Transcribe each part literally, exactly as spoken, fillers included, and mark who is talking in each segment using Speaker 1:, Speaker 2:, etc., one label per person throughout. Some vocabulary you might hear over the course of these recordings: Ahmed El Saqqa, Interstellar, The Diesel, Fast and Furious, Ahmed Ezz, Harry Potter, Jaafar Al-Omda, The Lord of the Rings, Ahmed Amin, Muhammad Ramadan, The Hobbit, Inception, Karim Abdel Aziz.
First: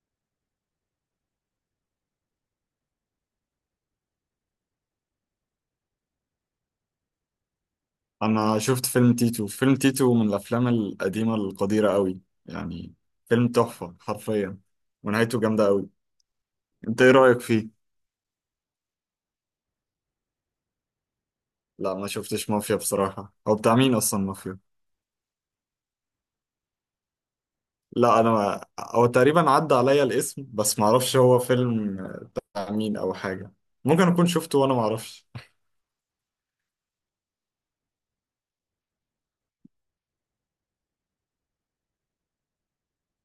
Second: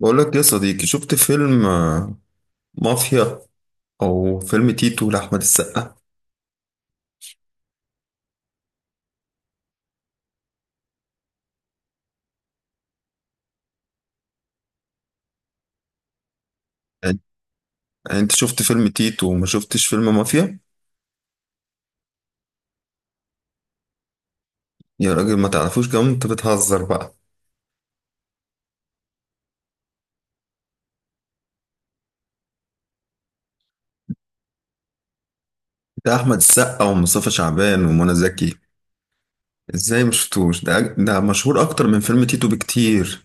Speaker 1: بقول لك يا صديقي، شفت فيلم آه، مافيا او فيلم تيتو لاحمد السقا؟
Speaker 2: انا شفت فيلم تيتو. فيلم تيتو من الافلام القديمه القديره قوي، يعني فيلم تحفه حرفيا، ونهايته جامده قوي. انت ايه
Speaker 1: يعني
Speaker 2: رايك فيه؟
Speaker 1: يعني انت شفت فيلم تيتو وما شفتش فيلم مافيا؟
Speaker 2: لا ما شفتش مافيا بصراحه، هو بتاع مين اصلا مافيا؟
Speaker 1: يا راجل ما تعرفوش؟ كمان انت بتهزر بقى.
Speaker 2: لا انا ما... هو تقريبا عدى عليا الاسم بس ما اعرفش هو فيلم بتاع مين او حاجه، ممكن اكون شفته وانا ما اعرفش.
Speaker 1: ده احمد السقا ومصطفى شعبان ومنى زكي. ازاي ما شفتوش؟ ده أج- ده مشهور اكتر من فيلم تيتو بكتير.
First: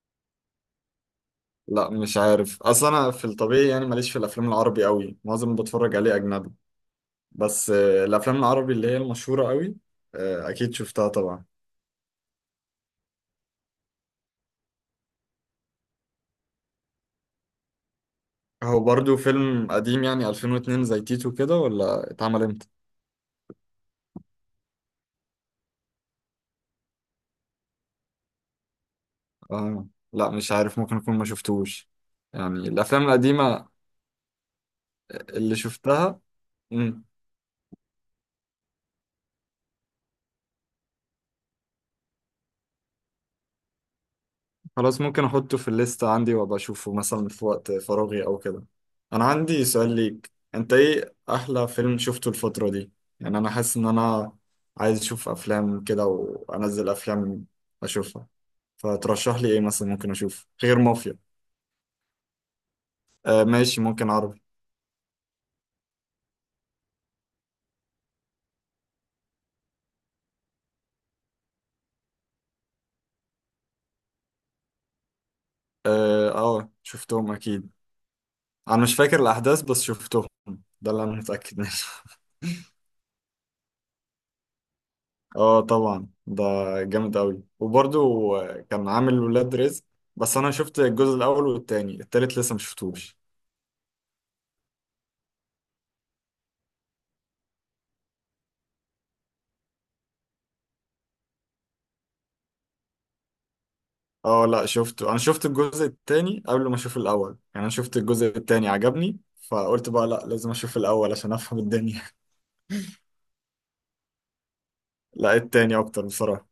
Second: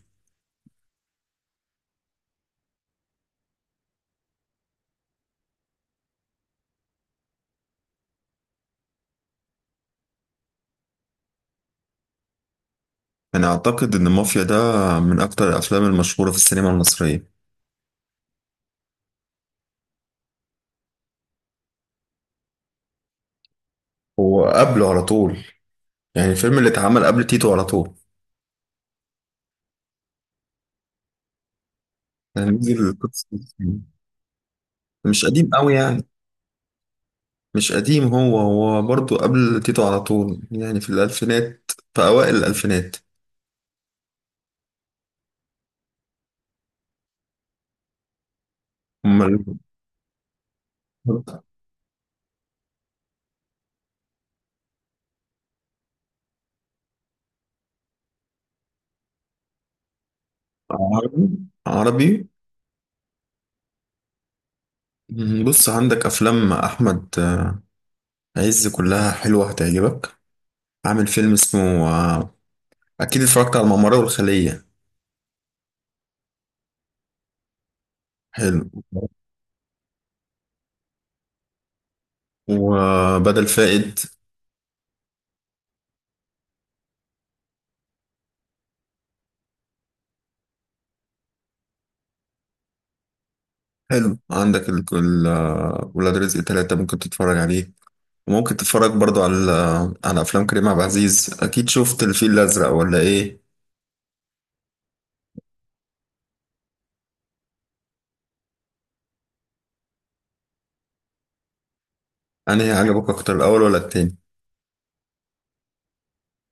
Speaker 2: لا مش عارف، اصل انا في الطبيعي يعني ماليش في الافلام العربي قوي، معظم اللي بتفرج عليه اجنبي. بس آه، الافلام العربي اللي هي المشهوره قوي، آه، اكيد شفتها طبعا.
Speaker 1: انا اعتقد ان مافيا ده من اكتر الافلام المشهورة في السينما المصرية.
Speaker 2: هو برضو فيلم قديم يعني الفين واثنين زي تيتو كده ولا اتعمل امتى؟
Speaker 1: هو قبله على طول، يعني الفيلم اللي اتعمل قبل تيتو على طول.
Speaker 2: آه. لا مش عارف، ممكن اكون ما شفتوش، يعني
Speaker 1: يعني نزل
Speaker 2: الافلام
Speaker 1: القدس،
Speaker 2: القديمة
Speaker 1: مش قديم
Speaker 2: اللي
Speaker 1: قوي يعني.
Speaker 2: شفتها. مم.
Speaker 1: مش قديم، هو هو برضه قبل تيتو على طول، يعني في الألفينات، في أوائل الألفينات.
Speaker 2: خلاص ممكن احطه في الليستة عندي وابقى اشوفه مثلا في وقت فراغي او كده. انا
Speaker 1: أمال.
Speaker 2: عندي سؤال ليك، انت ايه احلى فيلم شفته الفترة دي؟ يعني انا حاسس ان انا عايز اشوف افلام كده، وانزل افلام اشوفها. فترشح لي ايه مثلا ممكن اشوف غير مافيا؟
Speaker 1: عربي، عربي.
Speaker 2: آه ماشي، ممكن عربي.
Speaker 1: مم، بص، عندك أفلام أحمد عز كلها حلوة هتعجبك. عامل فيلم اسمه آه، أكيد اتفرجت على الممر والخلية.
Speaker 2: اه آه، شفتهم اكيد.
Speaker 1: حلو.
Speaker 2: انا مش فاكر الاحداث بس شفتهم، ده اللي انا متاكد منه.
Speaker 1: وبدل فائد.
Speaker 2: اه طبعا ده جامد قوي. وبرضو آه، كان عامل ولاد رزق، بس انا شفت الجزء الاول والتاني، التالت لسه ما شفتوش.
Speaker 1: حلو. عندك ال- ال- آه، ولاد رزق تلاتة ممكن تتفرج عليه. وممكن تتفرج برضو على على افلام كريم عبد العزيز. اكيد شفت الفيل الازرق ولا ايه؟
Speaker 2: اه لا شفته، انا شفت الجزء التاني قبل ما اشوف الاول، يعني انا شفت الجزء التاني عجبني، فقلت بقى لا لازم اشوف الاول عشان افهم الدنيا.
Speaker 1: انهي عجبك اكتر، الاول ولا التاني؟
Speaker 2: لا التاني اكتر بصراحه،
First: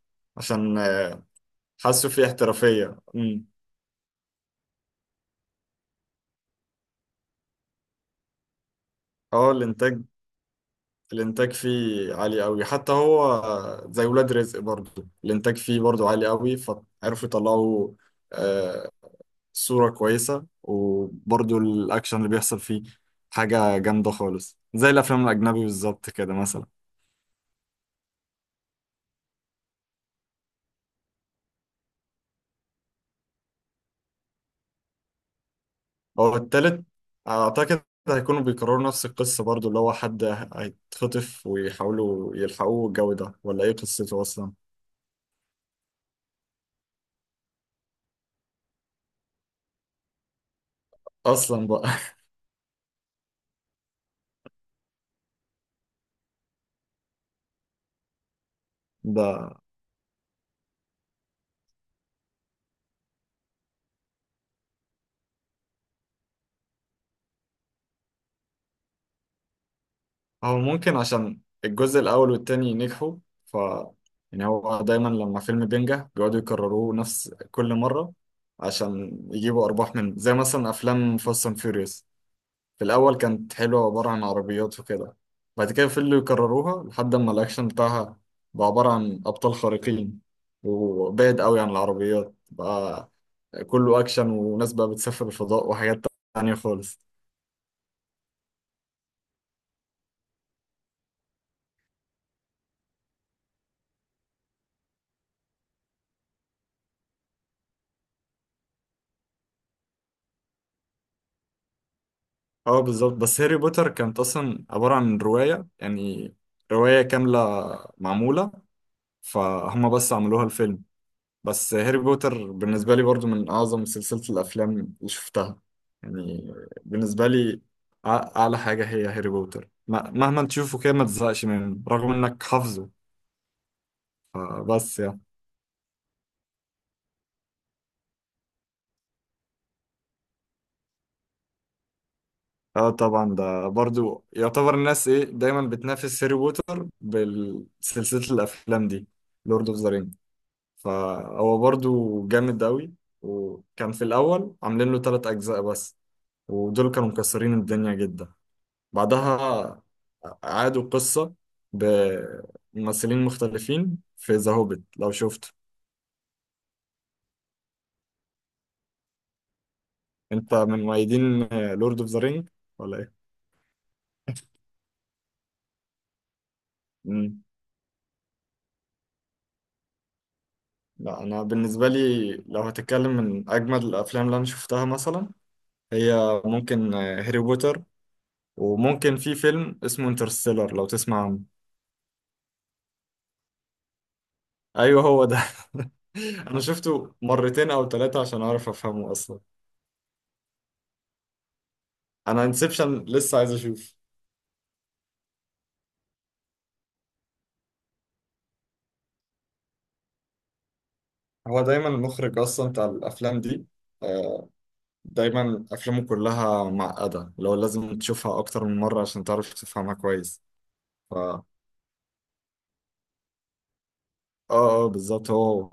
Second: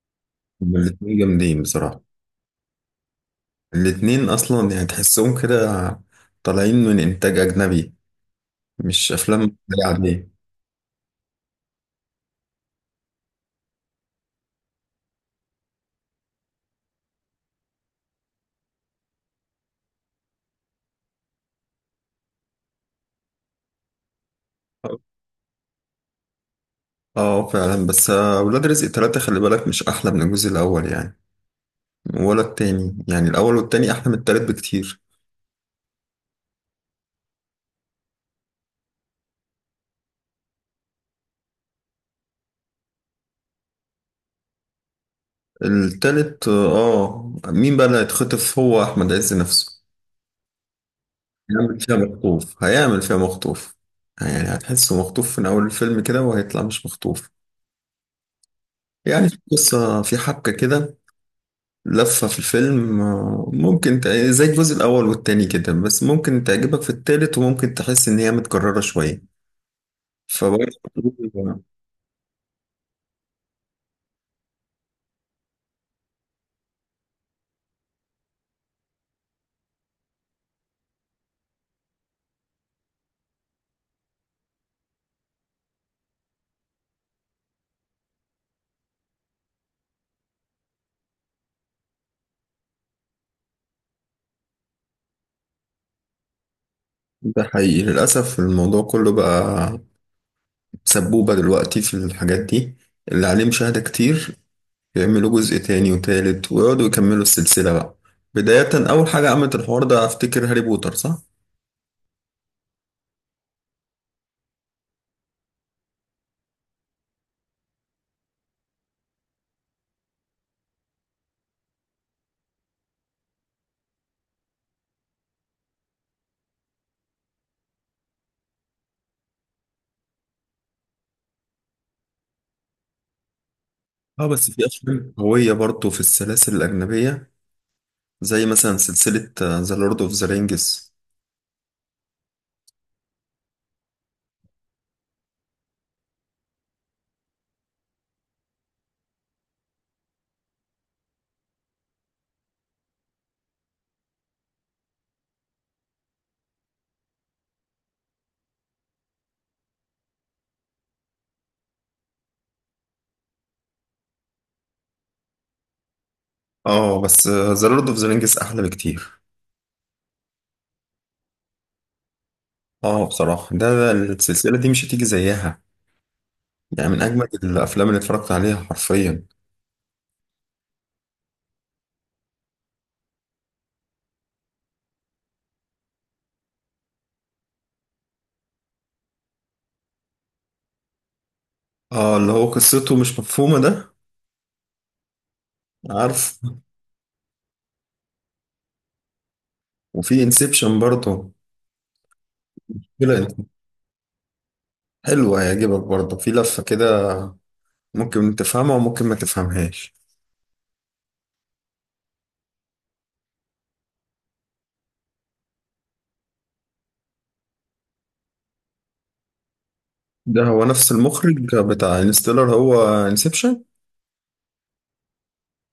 Speaker 1: هما
Speaker 2: عشان
Speaker 1: الاتنين
Speaker 2: آه،
Speaker 1: جامدين بصراحه.
Speaker 2: حاسه فيه احترافيه امم
Speaker 1: الاتنين اصلا يعني تحسهم كده طالعين من انتاج اجنبي، مش
Speaker 2: اه
Speaker 1: افلام
Speaker 2: الانتاج.
Speaker 1: عاديه.
Speaker 2: الانتاج فيه عالي قوي حتى هو، زي ولاد رزق برضو الانتاج فيه برضو عالي قوي، فعرفوا يطلعوا آه، صورة كويسة، وبرضو الاكشن اللي بيحصل فيه حاجة جامدة خالص زي الافلام الاجنبي بالظبط كده مثلا.
Speaker 1: اه فعلا، بس آه، ولاد رزق تلاتة خلي بالك مش احلى من الجزء الاول يعني ولا التاني. يعني الاول والتاني احلى من التالت بكتير.
Speaker 2: هو التالت اعتقد هيكونوا بيكرروا نفس القصة برضو، اللي هو حد هيتخطف ويحاولوا يلحقوه، الجو ده ولا ايه قصته اصلا؟
Speaker 1: التالت، اه. آه، مين بقى اللي هيتخطف؟ هو احمد عز نفسه.
Speaker 2: اصلا
Speaker 1: هيعمل
Speaker 2: بقى
Speaker 1: فيها مخطوف، هيعمل فيها مخطوف، يعني هتحسه مخطوف من أول الفيلم كده وهيطلع مش مخطوف. يعني في
Speaker 2: ده
Speaker 1: قصة، في حبكة كده، لفة في الفيلم. آه، ممكن ت- زي الجزء الأول والتاني كده، بس ممكن تعجبك في التالت وممكن تحس إن هي متكررة شوية.
Speaker 2: هو
Speaker 1: فبرضه
Speaker 2: ممكن عشان الجزء الأول والتاني نجحوا، ف يعني هو دايما لما فيلم بينجح بيقعدوا يكرروه نفس كل مرة عشان يجيبوا أرباح منه. زي مثلا أفلام فاست أند فيوريوس، في الأول كانت حلوة عبارة عن عربيات وكده، بعد كده فضلوا يكرروها لحد ما الأكشن بتاعها بقى عبارة عن أبطال خارقين، وبعد قوي عن العربيات بقى كله أكشن، وناس بقى بتسافر الفضاء وحاجات تانية خالص.
Speaker 1: ده حقيقي للأسف. الموضوع كله بقى سبوبة دلوقتي في الحاجات دي اللي عليه مشاهدة كتير. يعملوا جزء تاني وتالت ويقعدوا يكملوا السلسلة بقى. بداية أول حاجة عملت الحوار ده أفتكر هاري بوتر، صح؟
Speaker 2: اه بالظبط، بس هاري بوتر كانت اصلا عبارة عن رواية يعني، رواية كاملة معمولة، فهم بس عملوها الفيلم. بس هاري بوتر بالنسبة لي برضو من اعظم سلسلة الافلام اللي شفتها، يعني بالنسبة لي أع- اعلى حاجة هي هاري بوتر، م- مهما تشوفه كده ما تزهقش منه رغم انك حافظه.
Speaker 1: اه، بس في
Speaker 2: فبس
Speaker 1: أفلام
Speaker 2: يعني
Speaker 1: قوية برضه في السلاسل الأجنبية، زي مثلا سلسلة ذا لورد أوف ذا رينجز.
Speaker 2: اه طبعا ده برضو يعتبر، الناس ايه دايما بتنافس هاري بوتر بسلسلة الافلام دي، لورد اوف ذا. فهو برضو جامد أوي، وكان في الأول عاملين له تلات أجزاء بس، ودول كانوا مكسرين الدنيا جدا. بعدها عادوا القصة بممثلين مختلفين في ذا هوبيت لو شفته.
Speaker 1: اه بس ذا لورد أوف ذا رينجز أحلى بكتير.
Speaker 2: أنت من مؤيدين لورد أوف ذا رينج ولا
Speaker 1: اه
Speaker 2: إيه؟
Speaker 1: بصراحة ده، ده السلسلة دي مش هتيجي زيها. يعني من أجمل
Speaker 2: مم.
Speaker 1: الأفلام اللي اتفرجت عليها حرفيا.
Speaker 2: لا أنا بالنسبة لي لو هتتكلم من أجمد الأفلام اللي أنا شفتها مثلا، هي ممكن هاري بوتر، وممكن في فيلم اسمه انترستيلر لو تسمع عنه.
Speaker 1: اه اللي هو قصته مش مفهومة ده.
Speaker 2: ايوه هو ده.
Speaker 1: عارف.
Speaker 2: انا شفته مرتين او ثلاثة عشان اعرف افهمه اصلا.
Speaker 1: وفي انسبشن برضه.
Speaker 2: انا انسبشن لسه
Speaker 1: لا،
Speaker 2: عايز اشوف.
Speaker 1: حلوة هيعجبك برضه، في لفة كده، ممكن تفهمها وممكن ما تفهمهاش.
Speaker 2: هو دايما المخرج اصلا بتاع الافلام دي، آه، دايما افلامه كلها معقدة، لو لازم تشوفها اكتر من مرة عشان تعرف تفهمها كويس.
Speaker 1: ده هو نفس
Speaker 2: ف
Speaker 1: المخرج
Speaker 2: اه
Speaker 1: بتاع انستيلر، هو انسبشن.
Speaker 2: اه بالظبط هو.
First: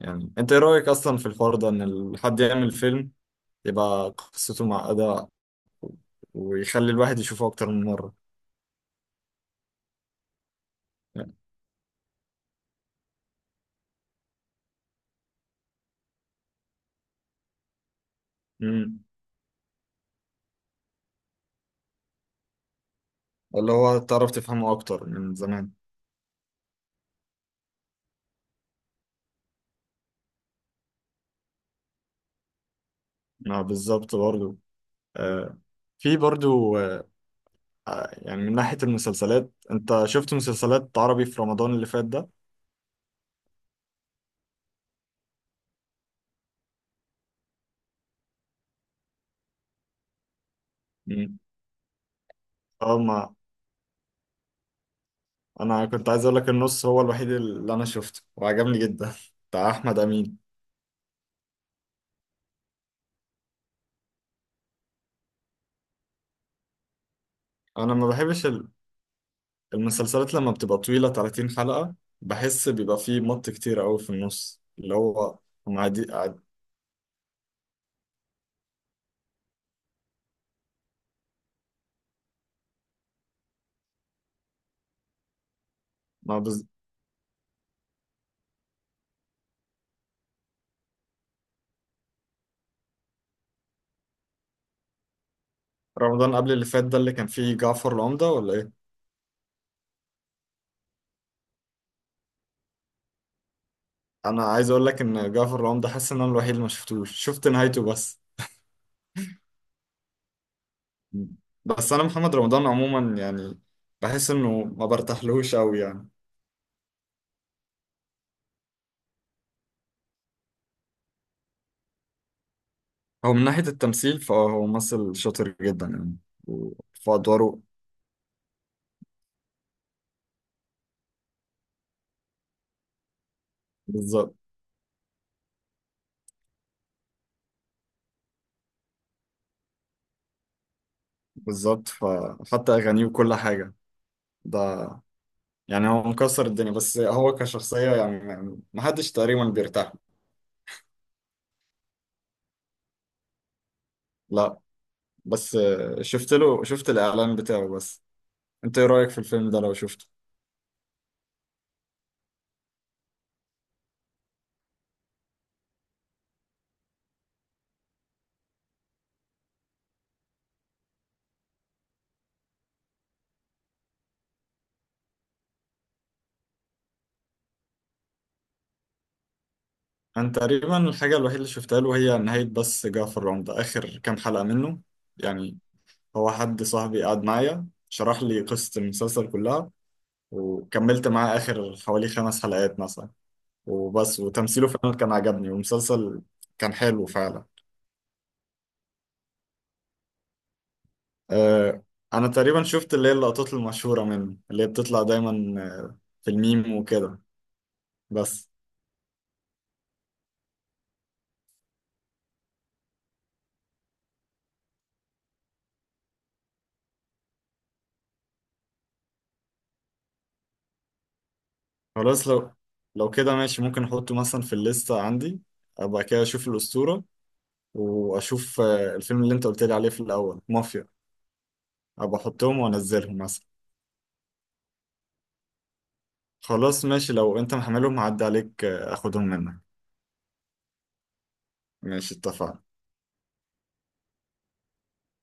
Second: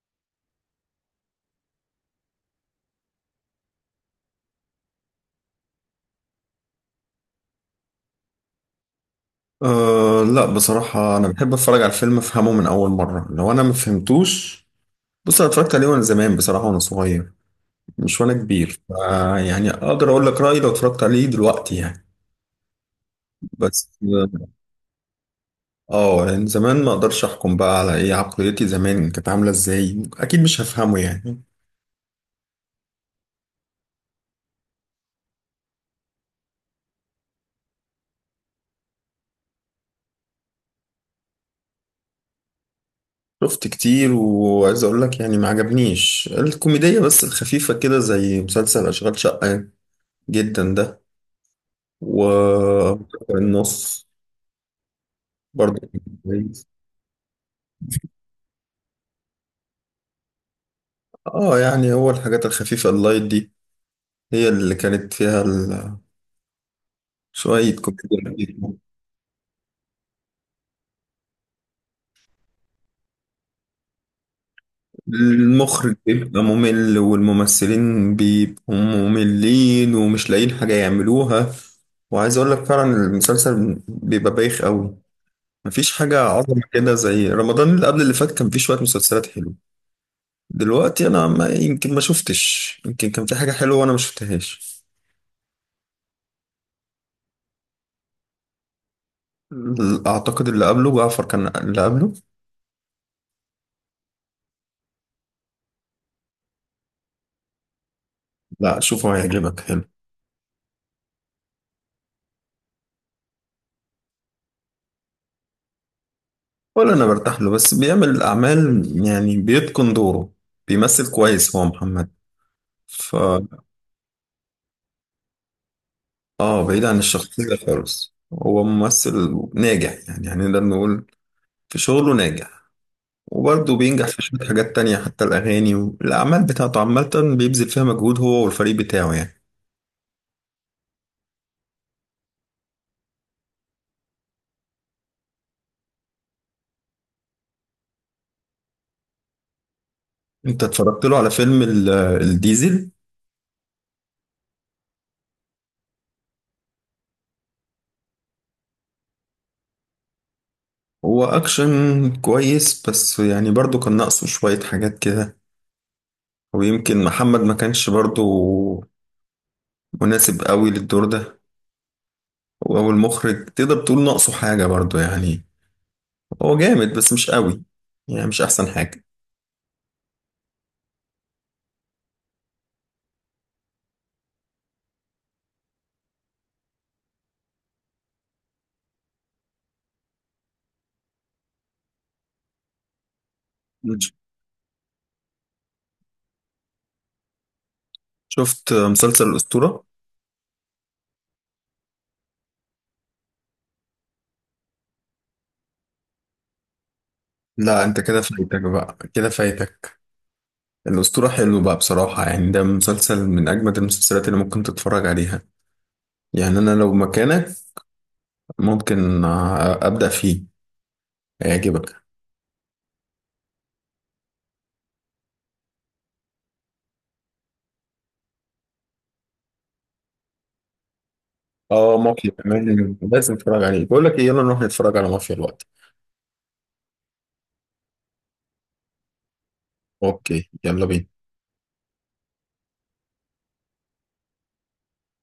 Speaker 2: يعني انت ايه رأيك اصلا في الحوار ده، ان ال- حد يعمل فيلم يبقى قصته معقدة ويخلي الواحد يشوفه اكتر من مرة؟
Speaker 1: آه لا، بصراحة أنا
Speaker 2: يعني-
Speaker 1: بحب أتفرج على الفيلم أفهمه من أول مرة لو أنا ما فهمتوش. بص، أنا اتفرجت عليه وأنا زمان بصراحة، وأنا صغير مش وأنا كبير،
Speaker 2: مم.
Speaker 1: آه يعني أقدر أقول لك رأيي لو اتفرجت عليه دلوقتي يعني.
Speaker 2: اللي
Speaker 1: بس
Speaker 2: هو تعرف تفهمه اكتر من زمان.
Speaker 1: آه يعني زمان ما أقدرش أحكم بقى على إيه عقليتي زمان كانت عاملة إزاي. أكيد مش هفهمه يعني.
Speaker 2: ما بالظبط برضو، آه، في برضو آه، يعني من ناحية المسلسلات، انت شفت مسلسلات عربي في رمضان اللي فات ده؟
Speaker 1: شفت كتير، وعايز اقول لك يعني ما عجبنيش الكوميدية بس الخفيفة كده زي مسلسل اشغال شقة جدا ده.
Speaker 2: مم.
Speaker 1: و
Speaker 2: اه ما
Speaker 1: النص برضه
Speaker 2: انا
Speaker 1: كان
Speaker 2: كنت عايز اقول لك
Speaker 1: كويس.
Speaker 2: النص هو الوحيد اللي انا شفته وعجبني جدا بتاع احمد امين.
Speaker 1: اه يعني هو الحاجات الخفيفة اللايت دي هي اللي كانت فيها ال- شوية
Speaker 2: انا ما
Speaker 1: كوميديا
Speaker 2: بحبش ال-
Speaker 1: كتير.
Speaker 2: المسلسلات لما بتبقى طويلة تلاتين حلقة، بحس بيبقى فيه مط كتير قوي في النص اللي هو، مع
Speaker 1: المخرج
Speaker 2: دي
Speaker 1: بيبقى ممل والممثلين بيبقوا مملين ومش لاقيين حاجة يعملوها. وعايز اقول لك فعلا المسلسل بيبقى بايخ قوي. مفيش حاجة
Speaker 2: مع
Speaker 1: عظمة
Speaker 2: بز...
Speaker 1: كده. زي رمضان اللي قبل اللي فات كان فيه شوية مسلسلات حلوة. دلوقتي أنا ما يمكن ما شفتش، يمكن كان في حاجة حلوة وأنا ما شفتهاش.
Speaker 2: رمضان قبل اللي فات ده اللي كان فيه جعفر العمدة ولا ايه؟
Speaker 1: ال- أعتقد اللي قبله جعفر، كان اللي قبله.
Speaker 2: انا عايز اقول لك ان جعفر العمدة حاسس ان انا الوحيد اللي ما شفتوش، شفت نهايته بس.
Speaker 1: لا شوفه هيعجبك، حلو.
Speaker 2: بس انا محمد رمضان عموما يعني بحس انه ما برتاحلوش قوي يعني.
Speaker 1: ولا أنا برتاح له، بس بيعمل الأعمال يعني، بيتقن دوره، بيمثل كويس هو محمد. ف
Speaker 2: هو من ناحية التمثيل فهو ممثل شاطر جدا يعني،
Speaker 1: آه
Speaker 2: و-
Speaker 1: بعيد عن
Speaker 2: في
Speaker 1: الشخصية
Speaker 2: ادواره
Speaker 1: خالص هو ممثل ناجح يعني، يعني نقدر نقول في شغله ناجح. وبرضه بينجح في
Speaker 2: بالظبط.
Speaker 1: شوية حاجات تانية، حتى الأغاني والأعمال بتاعته عامة بيبذل فيها مجهود هو والفريق بتاعه يعني.
Speaker 2: بالظبط، فحتى اغانيه وكل حاجة ده، يعني هو مكسر الدنيا، بس هو كشخصية يعني ما ما حدش تقريبا بيرتاح له.
Speaker 1: أنت اتفرجت له على فيلم ال- الديزل؟
Speaker 2: لا بس شفت له شفت الاعلان بتاعه بس. انت ايه رأيك في الفيلم ده لو شفته؟
Speaker 1: هو أكشن كويس، بس يعني برضه كان ناقصه شوية حاجات كده. ويمكن محمد ما كانش برضه مناسب قوي للدور ده، أو المخرج تقدر تقول ناقصه حاجة برضه يعني. هو جامد بس مش قوي، يعني مش أحسن حاجة.
Speaker 2: انا تقريبا الحاجة الوحيدة اللي شفتها له هي نهاية بس جعفر العمدة، اخر كام حلقة منه يعني، هو حد صاحبي قعد معايا شرح لي قصة المسلسل كلها، وكملت معاه آخر حوالي خمس حلقات مثلا
Speaker 1: مم.
Speaker 2: وبس، وتمثيله فعلا كان عجبني والمسلسل كان حلو فعلا.
Speaker 1: شفت مسلسل الأسطورة؟
Speaker 2: آه أنا تقريبا شفت اللي هي اللقطات المشهورة منه اللي هي بتطلع دايما آه، في الميم وكده
Speaker 1: لا أنت كده
Speaker 2: بس.
Speaker 1: فايتك بقى، كده فايتك. الأسطورة حلو بقى بصراحة، يعني ده مسلسل من أجمد المسلسلات اللي ممكن تتفرج عليها. يعني أنا لو مكانك ممكن آه، أبدأ فيه، هيعجبك.
Speaker 2: خلاص لو لو كده ماشي، ممكن أحطه مثلا في الليستة عندي، أبقى كده أشوف الأسطورة، وأشوف آه، الفيلم اللي أنت قلت لي عليه في الأول، مافيا.
Speaker 1: اه
Speaker 2: أبقى
Speaker 1: مافيا
Speaker 2: أحطهم
Speaker 1: كمان
Speaker 2: وأنزلهم
Speaker 1: لازم
Speaker 2: مثلا.
Speaker 1: تتفرج عليه. بقول لك إيه، يلا نروح نتفرج على مافيا الوقت.
Speaker 2: خلاص ماشي، لو انت محملهم هعدي عليك آه، اخدهم منك.
Speaker 1: أوكي، يلا بينا.
Speaker 2: ماشي اتفقنا.